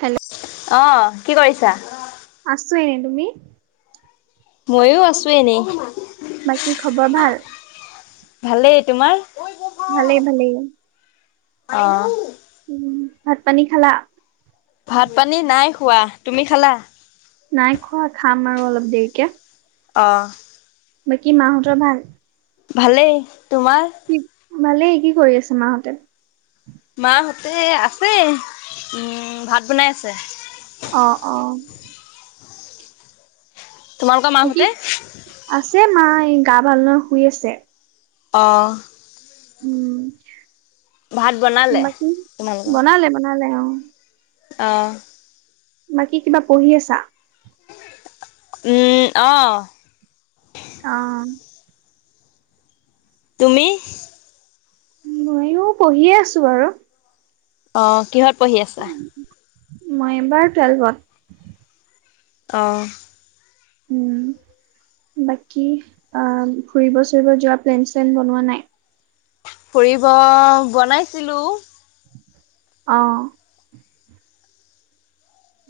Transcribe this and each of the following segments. Hello অ'কি কৰিছা? [unintelligible] তুমি? মইও আছো এনেই। বাকী খবৰ ভাল ভালেই। তোমাৰ? ভালেই, ভালেই। অ। উম, ভাত পানী খালা? ভাত পানী নাই খোৱা তুমি খালা? নাই খোৱা খাম আৰু অলপ দেৰিকে। অ। বাকী মাহঁতৰ ভাল? ভালেই। তোমাৰ? কি ভালেই। কি কৰি আছে মাহঁতে? মাহঁতে আছে। উম, ভাত বনাই আছে। অ অ তোমালোকৰ মাহঁতে? [unintelligible] আছে মা গা ভাল নহয় শুই আছে। অ। উম। ভাত বনালে? বাকী তোমালোকৰ? বনালে, বনালে অ'। অ'। বাকী কিবা পঢ়ি আছা? উম, অ। অ'। তুমি? মইও পঢ়িয়ে আছো বাৰু। অ', কিহত? পঢ়ি আছা? মই এবাৰ টুৱেলভত। অ'। উম। বাকী অ ফুৰিব-চুৰিব যোৱা প্লেন- চিলেন বনোৱা নাই? ফুৰিব বনাইছিলো অ'।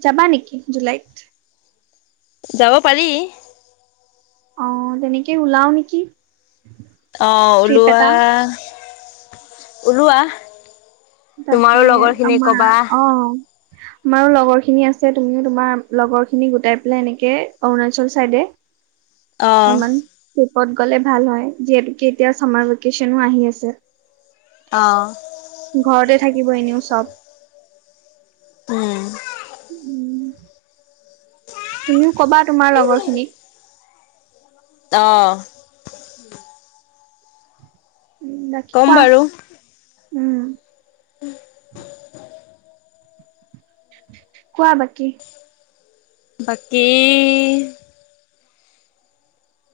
যাবা নেকি জুলাইত? যাব পাৰি। অ, তেনেকে ওলাওঁ নেকি অ, ট্ৰিপ ওলোৱা। এটা ওলোৱা। তাকে তোমাৰো লগৰখিনিক আমাৰ ক'বা। অ, আমাৰো লগৰখিনি আছে তুমিওঁ তোমাৰ লগৰখিনি গোটাই পেলে এনেকে অৰুণাচল চাইদে অ'। অনমান পুব ক'ত গলে ভাল হয় যিহেতুকে এতিয়া চামাৰ ভেকেচনো আহি আছে। অ', ঘৰতে থাকিব এনেও। চব। উম, [unintelligible] উম তুমিও কবা তোমাৰ লগৰ খিনি অ', উম বাকী ক'ম কোৱা বাৰু। উম, উম, [unintelligible] কোৱা বাকী? বাকী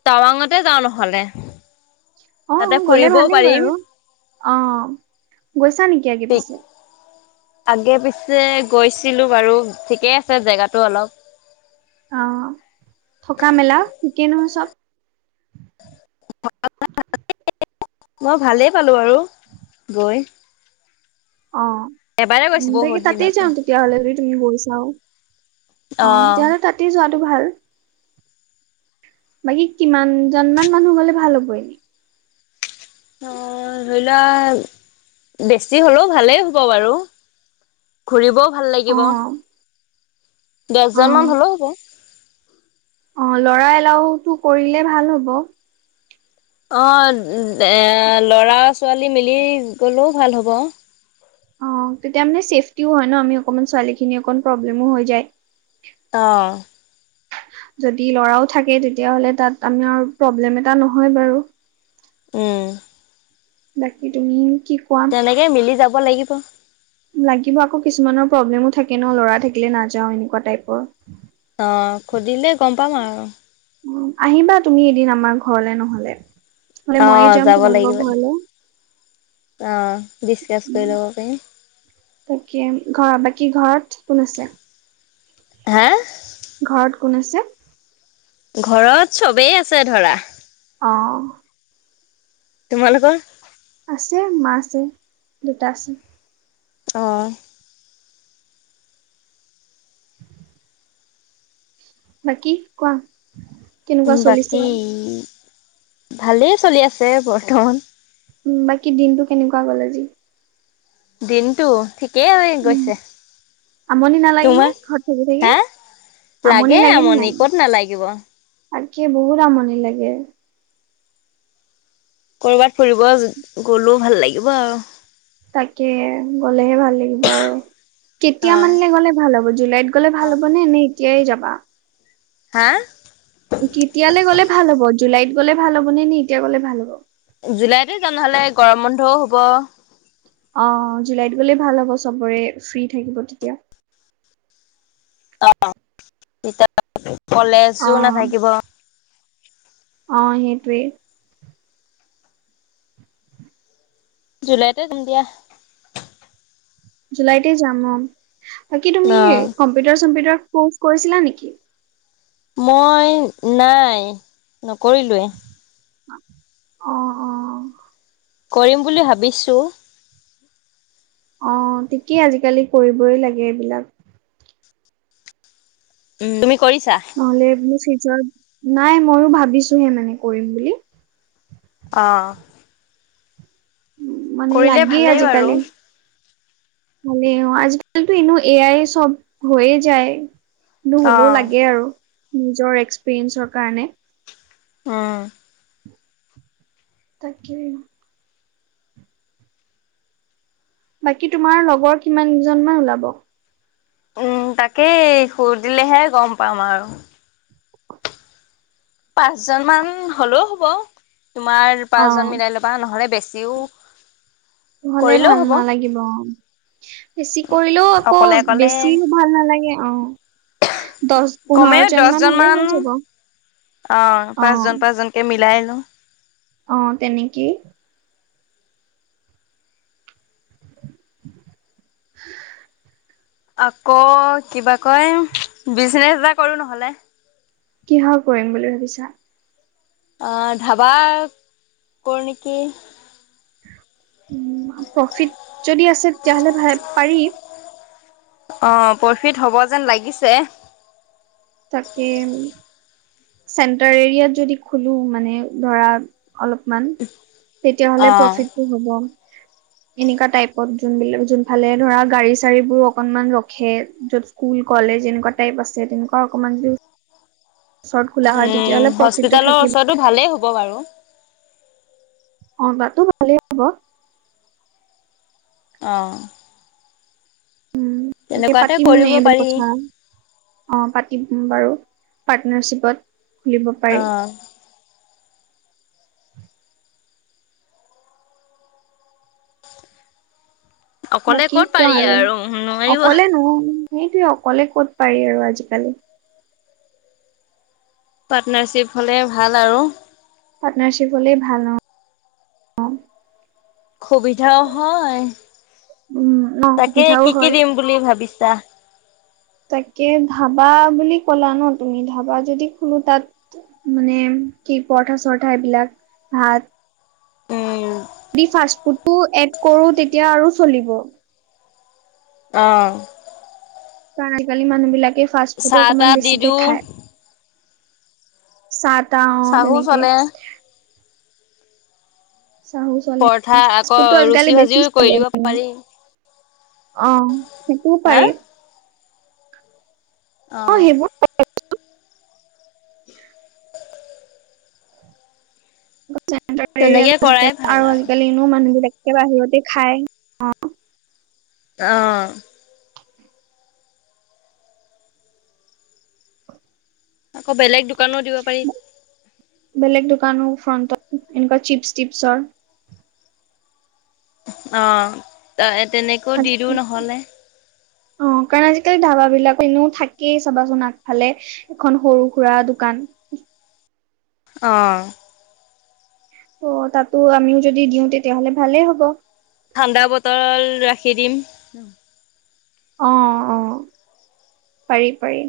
টাৱাঙতে যাওঁ নহ'লে। তাতে অ', গ'লে ফুৰিবও ভালেই পাৰিম। বাৰু, অ, গৈছা নেকি, আগে পিছে? আগে পিছে গৈছিলো বাৰু, ঠিকেই আছে জেগাটো অলপ। অ', থকা মেলা ঠিকেই ন' চব? মই ভালেই পালো আৰু, গৈ। অ', এবাৰে গৈছো উম তাকে বহুত তাতেই দিনতে। যাওঁ তেতিয়াহলে যদি তুমি গৈ চাওঁ। অ', তেতিয়াহ'লে তাতে যোৱা তো ভাল। বাকী কিমানজন মান মানুহ গ'লে ভাল হ'ব এনে? অ', ধৰি লোৱা, বেছি হলেও ভালেই হ'ব বাৰু, ঘুৰিব ভাল অ লাগিব। দশ অ হাজাৰ মান হ'লেও হ'ব। অ', ল'ৰা এলাও কৰিলেটো ভাল হ'ব। অ', এ ল'ৰা ছোৱালী মিলি গলেও ভাল হ'ব। অ', তেতিয়া মানে ছেফটিও হয় ন' আমি অকমান ছোৱালীখিনি অকণ প্ৰব্লেমো হৈ যায়। অ', যদি ল'ৰাও থাকে তেতিয়াাহলে তাত আমাৰ, প্ৰব্লেম এটা নহয় বাৰু। উম, বাকী তুমি কি কোৱা তেনেকে মিলি যাব ব লাগিব। লাগিব আকৌ কিছুমানৰ প্ৰব্লেমো থাকে ন ল'ৰা থাকিলে নাযাওঁ এনেকুৱা টাইপৰ। অ সুধিলে গম পাম আৰু। উম আহিবা তুমি এদিন আমাৰ ঘৰলে নহলে। নহ'লে ময়ে অহ যাম যাব তোমালোকৰ লাগিব ঘৰলে অহ ডিচকাচ উম কৰি ল'ব পাৰিম কি ঘৰত কোন আছে। হা। ঘৰত কোন আছে। ঘৰত চবেই আছে ধৰা। আহ। তোমালোকৰ। আছে মা আছে, দেতা আছে। অ। বাকী কোৱা। কেনেকুৱা চলিছে বাকী। ভালেই চলি আছে বৰ্তমান। উম বাকী দিনটো কেনেকুৱা গ'ল আজি। দিনটো ঠিক কেই হৈ উম গৈছে। আমনি নালাগে নে তোমাৰ, ঘৰত থাকি থাকি হা, আমনি লাগে আমনি ক'ত নালাগিব। তাকি বহুত আমনি লাগে। কৰবাত ফুৰিব -গলোও ভাল লাগিব আৰু। তাকে গ'লেহে ভাল লাগিব আৰু, কেতিয়া অ মানিলে গ'লে ভাল হ'ব জুলাইত গ'লে ভাল হ'ব নে নে কিয়েই যাবা। হা। কেতিয়ালৈ গ'লে ভাল হ'ব জুলাইত গ'লে ভাল হব নে নি এতিয়া গ'লে ভাল হ'ব। জুলাইতে যাম নহলে, গৰম বন্ধও হ'ব। অ জুলাইত গ'লেই ভাল হ'ব চবৰে ফ্ৰী থাকিব তেতিয়া। [unintelligible] কলেজো অ নাথাকিব। অ সেটোৱে। জুলাইতে যাম দিয়া। জুলাইতে যাম অ। বাকী ন তুমি কম্পিউটাৰ চম্পিউটাৰ কৰ্চ কৰিছিলা নেকি? মই নাই নকৰিলোৱে। অ অ। কৰিম বুলি ভাবিছো। অ ঠিকেই আজিকালি কৰিবই লাগে এইবিলাক। উম তুমি কৰিছা নহ'লে মোৰ চি নাই ময়ো ভাবিছোহে মানে কৰিম বুলি। অ' মানে কৰিলে লাগেই ভালেই বাৰু আজিকালি। ভালে অঁ, আজি কালিটো এনেও এ আই চব হৈয়ে যায়। মোৰ অ হ'লেও লাগে আৰু। নিজৰ এক্সপিৰিয়েঞ্চৰ কাৰণে। অ' তাকে। বাকী তোমাৰ লগৰ কিমানজনমান ওলাব। উম তাকেই সুধিলেহে গম পাম আৰু। পাঁচ জনমান হ'লেও হ'ব। তোমাৰ পাঁচজন মিলাই ল'বা, নহলে বে [unintelligible] হ'লে ভাল নালাগিব অঁ। বেচি কৰিলেও আকৌ অকলে অকলে বেছিও ভাল নালাগে অ', দশ পোন্ধৰ কমেও জন মান দহজন হ'লেও হৈ যাব, অ অ'। পাঁচজন পাঁচজনকে [unintelligible] অঁ, তেনেকেই। [inaudible] আকৌ কিবা কয়, বিজনেচ এটা কৰো নহ'লে। কিহৰ কৰিম বুলি ভাবিছা। অঁ ধাবা কৰো নেকি। উম প্ৰফিট যদি আছে, তেতিয়াহ'লে ভাল পাৰি। অঁ প্ৰফিট হ'ব যেন লাগিছে। তাকে। চেণ্টাৰ এৰিয়াত যদি খুলো মানে ধৰা অলপমান, তেতিয়াহ'লে অ'। প্ৰফিটটো হ'ব। এনেকুৱা টাইপত, যোনবিলাক যোন ফালে ধৰা গাড়ী চাৰী বোৰ অকনমান ৰখে, য'ত স্কুল কলেজ এনেকুৱা টাইপ আছে তেনেকুৱা অঁ অকমান ওচৰত খোলা হয় উম তেতিয়াহ'লে প্ৰফিটটো হস্পিতালৰ থাকিব ওচৰতটো ভালেই হ'ব হ'ব বাৰু। অঁ তাতটো ভালেই হ'ব। অঁ উম তাকে পাতিম কৰিব এইবোৰ পাৰি। কথা, অ' পাতিম বাৰু। পাৰ্টনাৰশ্বিপত খুলিব পাৰি। অ' অকলে বাকী ক'ত কোৱা পাৰি আৰু নোৱাৰিব। অকলে নো সেইটোৱে অকলে ক'ত পাৰি আৰু আজিকালি। পাৰ্টনাৰশ্বিপ হ'লে ভাল আৰু। পাৰ্টনাৰশ্বিপ হলে ভাল অ, সুবিধাও হয়। উম অ, তাকে সুবিধাও কি কি হয়, দিম বুলি ভাবিছা? তাকে। ধাবা বুলি কলা ন' তুমি ধাবা যদি খোলো তাত, মানে কি পৰঠা চৰঠা এইবিলাক ভাত। উম। যদি ফাষ্ট ফুডটো এড কৰো তেতিয়া আৰু চলিব। অ, কাৰণ আজিকালি মানুহ বিলাকে ফাষ্ট ফুডো চাহ অকণমান তাহ দি বেছিকে দিওঁ। খায়। চাহ টাহ চাহো তেনেকে। চলে। চাহো চলে, পৰঠা আকৌ ফাষ্টফুডটো আজিকালি ৰুচি বেছি ভাজিও কৰি চলে দিব ন' পাৰি অ, সেইটোও হা পাৰি। অ', সেইবোৰ [unintelligible] [unintelligible] চেণ্টাৰ তেনেকে এৰিয়াত কৰাই আজিকালি ভাল আৰু আজিকালি এনো মানুহ বিলাক এ বাহিৰতে খায় অ, অ', আকৌ বেলেগ দোক দোকানো দিব পাৰি। ফ্ৰণ্টত এনেকুৱা চিপছ টিপছৰ অ, এ- এত তেনেকৈও দি দিওঁ নহলে। কেই ধাবাবিলাক এনো থাকেই চাবাচোন আগফালে এখন সৰু-সুৰা দোকান। অ', অ, তাতো আমিও যদি দিওঁ তেতিয়াহ'লে ভালেই হ'ব। ঠাণ্ডা বটল ৰাখি দিম। অ', অ', পাৰি-পাৰি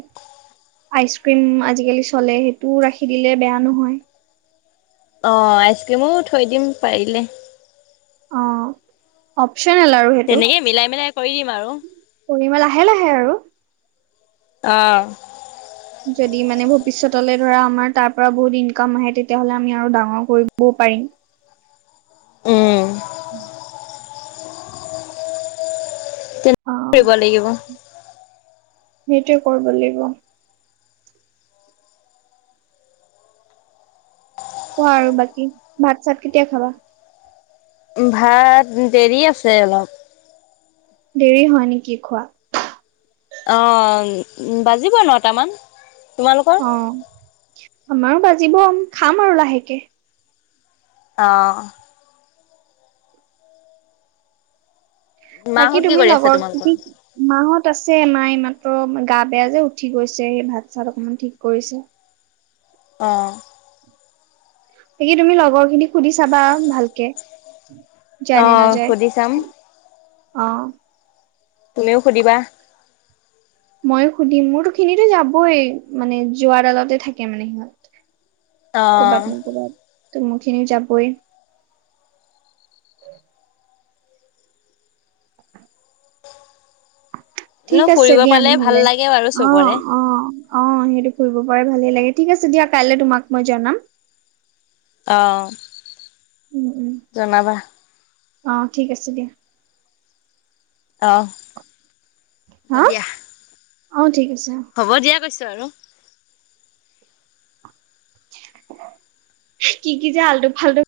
আইচক্ৰীম আজিকালি চলে সেইটোও ৰাখি দিলে বেয়া নহয়। অ, আইচক্ৰীমো থৈ দিম পাৰিলে। অ, হ'ব অপচনেল আৰু সেইটো তেনেকে মিলাই মিলাই কৰি দিম আৰু। কৰিম আৰু লাহে-লাহে আৰু। অ', যদি মানে ভৱিষ্যতলৈ ধৰা আমাৰ তাৰ পৰা বহুত ইনকাম আহে তেতিয়াহ'লে আমি আৰু ডাঙৰ কৰিবও পাৰিম। উম, তেনেকে অ', কৰিব লাগিব। সেইটোৱে কৰিব লাগিব। কোৱা আৰু বাকী ভাত চাত কেতিয়া খাবা? ভাত দেৰি আছে অলপ দেৰি হয়নেকি খোৱা অ', বাজিব নটামান তোমালোকৰ অ', আমাৰো বাজিব খাম আৰু লাহেকে আহ বাকী মাহঁত কি তুমি কৰি আছে লগৰ, তোমালোকৰ? মাহত আছে মাই ম মাৰ গা বেয়া যে, উঠি গৈছে সেই ভাত চাত অকমান ঠিক কৰিছে। অ', বাকী তুমি লগৰ খিনিক সুধি চাবা ভালকে, যায় নে অ', নাযায়। সুধি চাম। অ', তুমিও সুধিবা ময়ো সুধিম, মোৰ খিনিতো যাবই, মানে যোৱাৰ আগতে থাকে মানে সিহঁত। অ কবাত নহয় কবাত। টো মোৰ খিনি যাবই। ন ঠিক আছে ফুৰিব দিয়া পালে ভাল নহলে, লাগে বাৰু অ', চবৰে অ', অ', সেইটো ফুৰিব পাৰা ভালেই লাগে, ঠিক আছে দিয়া কাইলে তোমাক মই জনাম। অহ। উম উম জনাবা। অ', ঠিক আছে দিয়া। অ', হা দিয়া। অ', ঠিক আছে। হ'ব দিয়া কৈছোঁ। আৰু কি কি যে আল্টু ফাল্টু।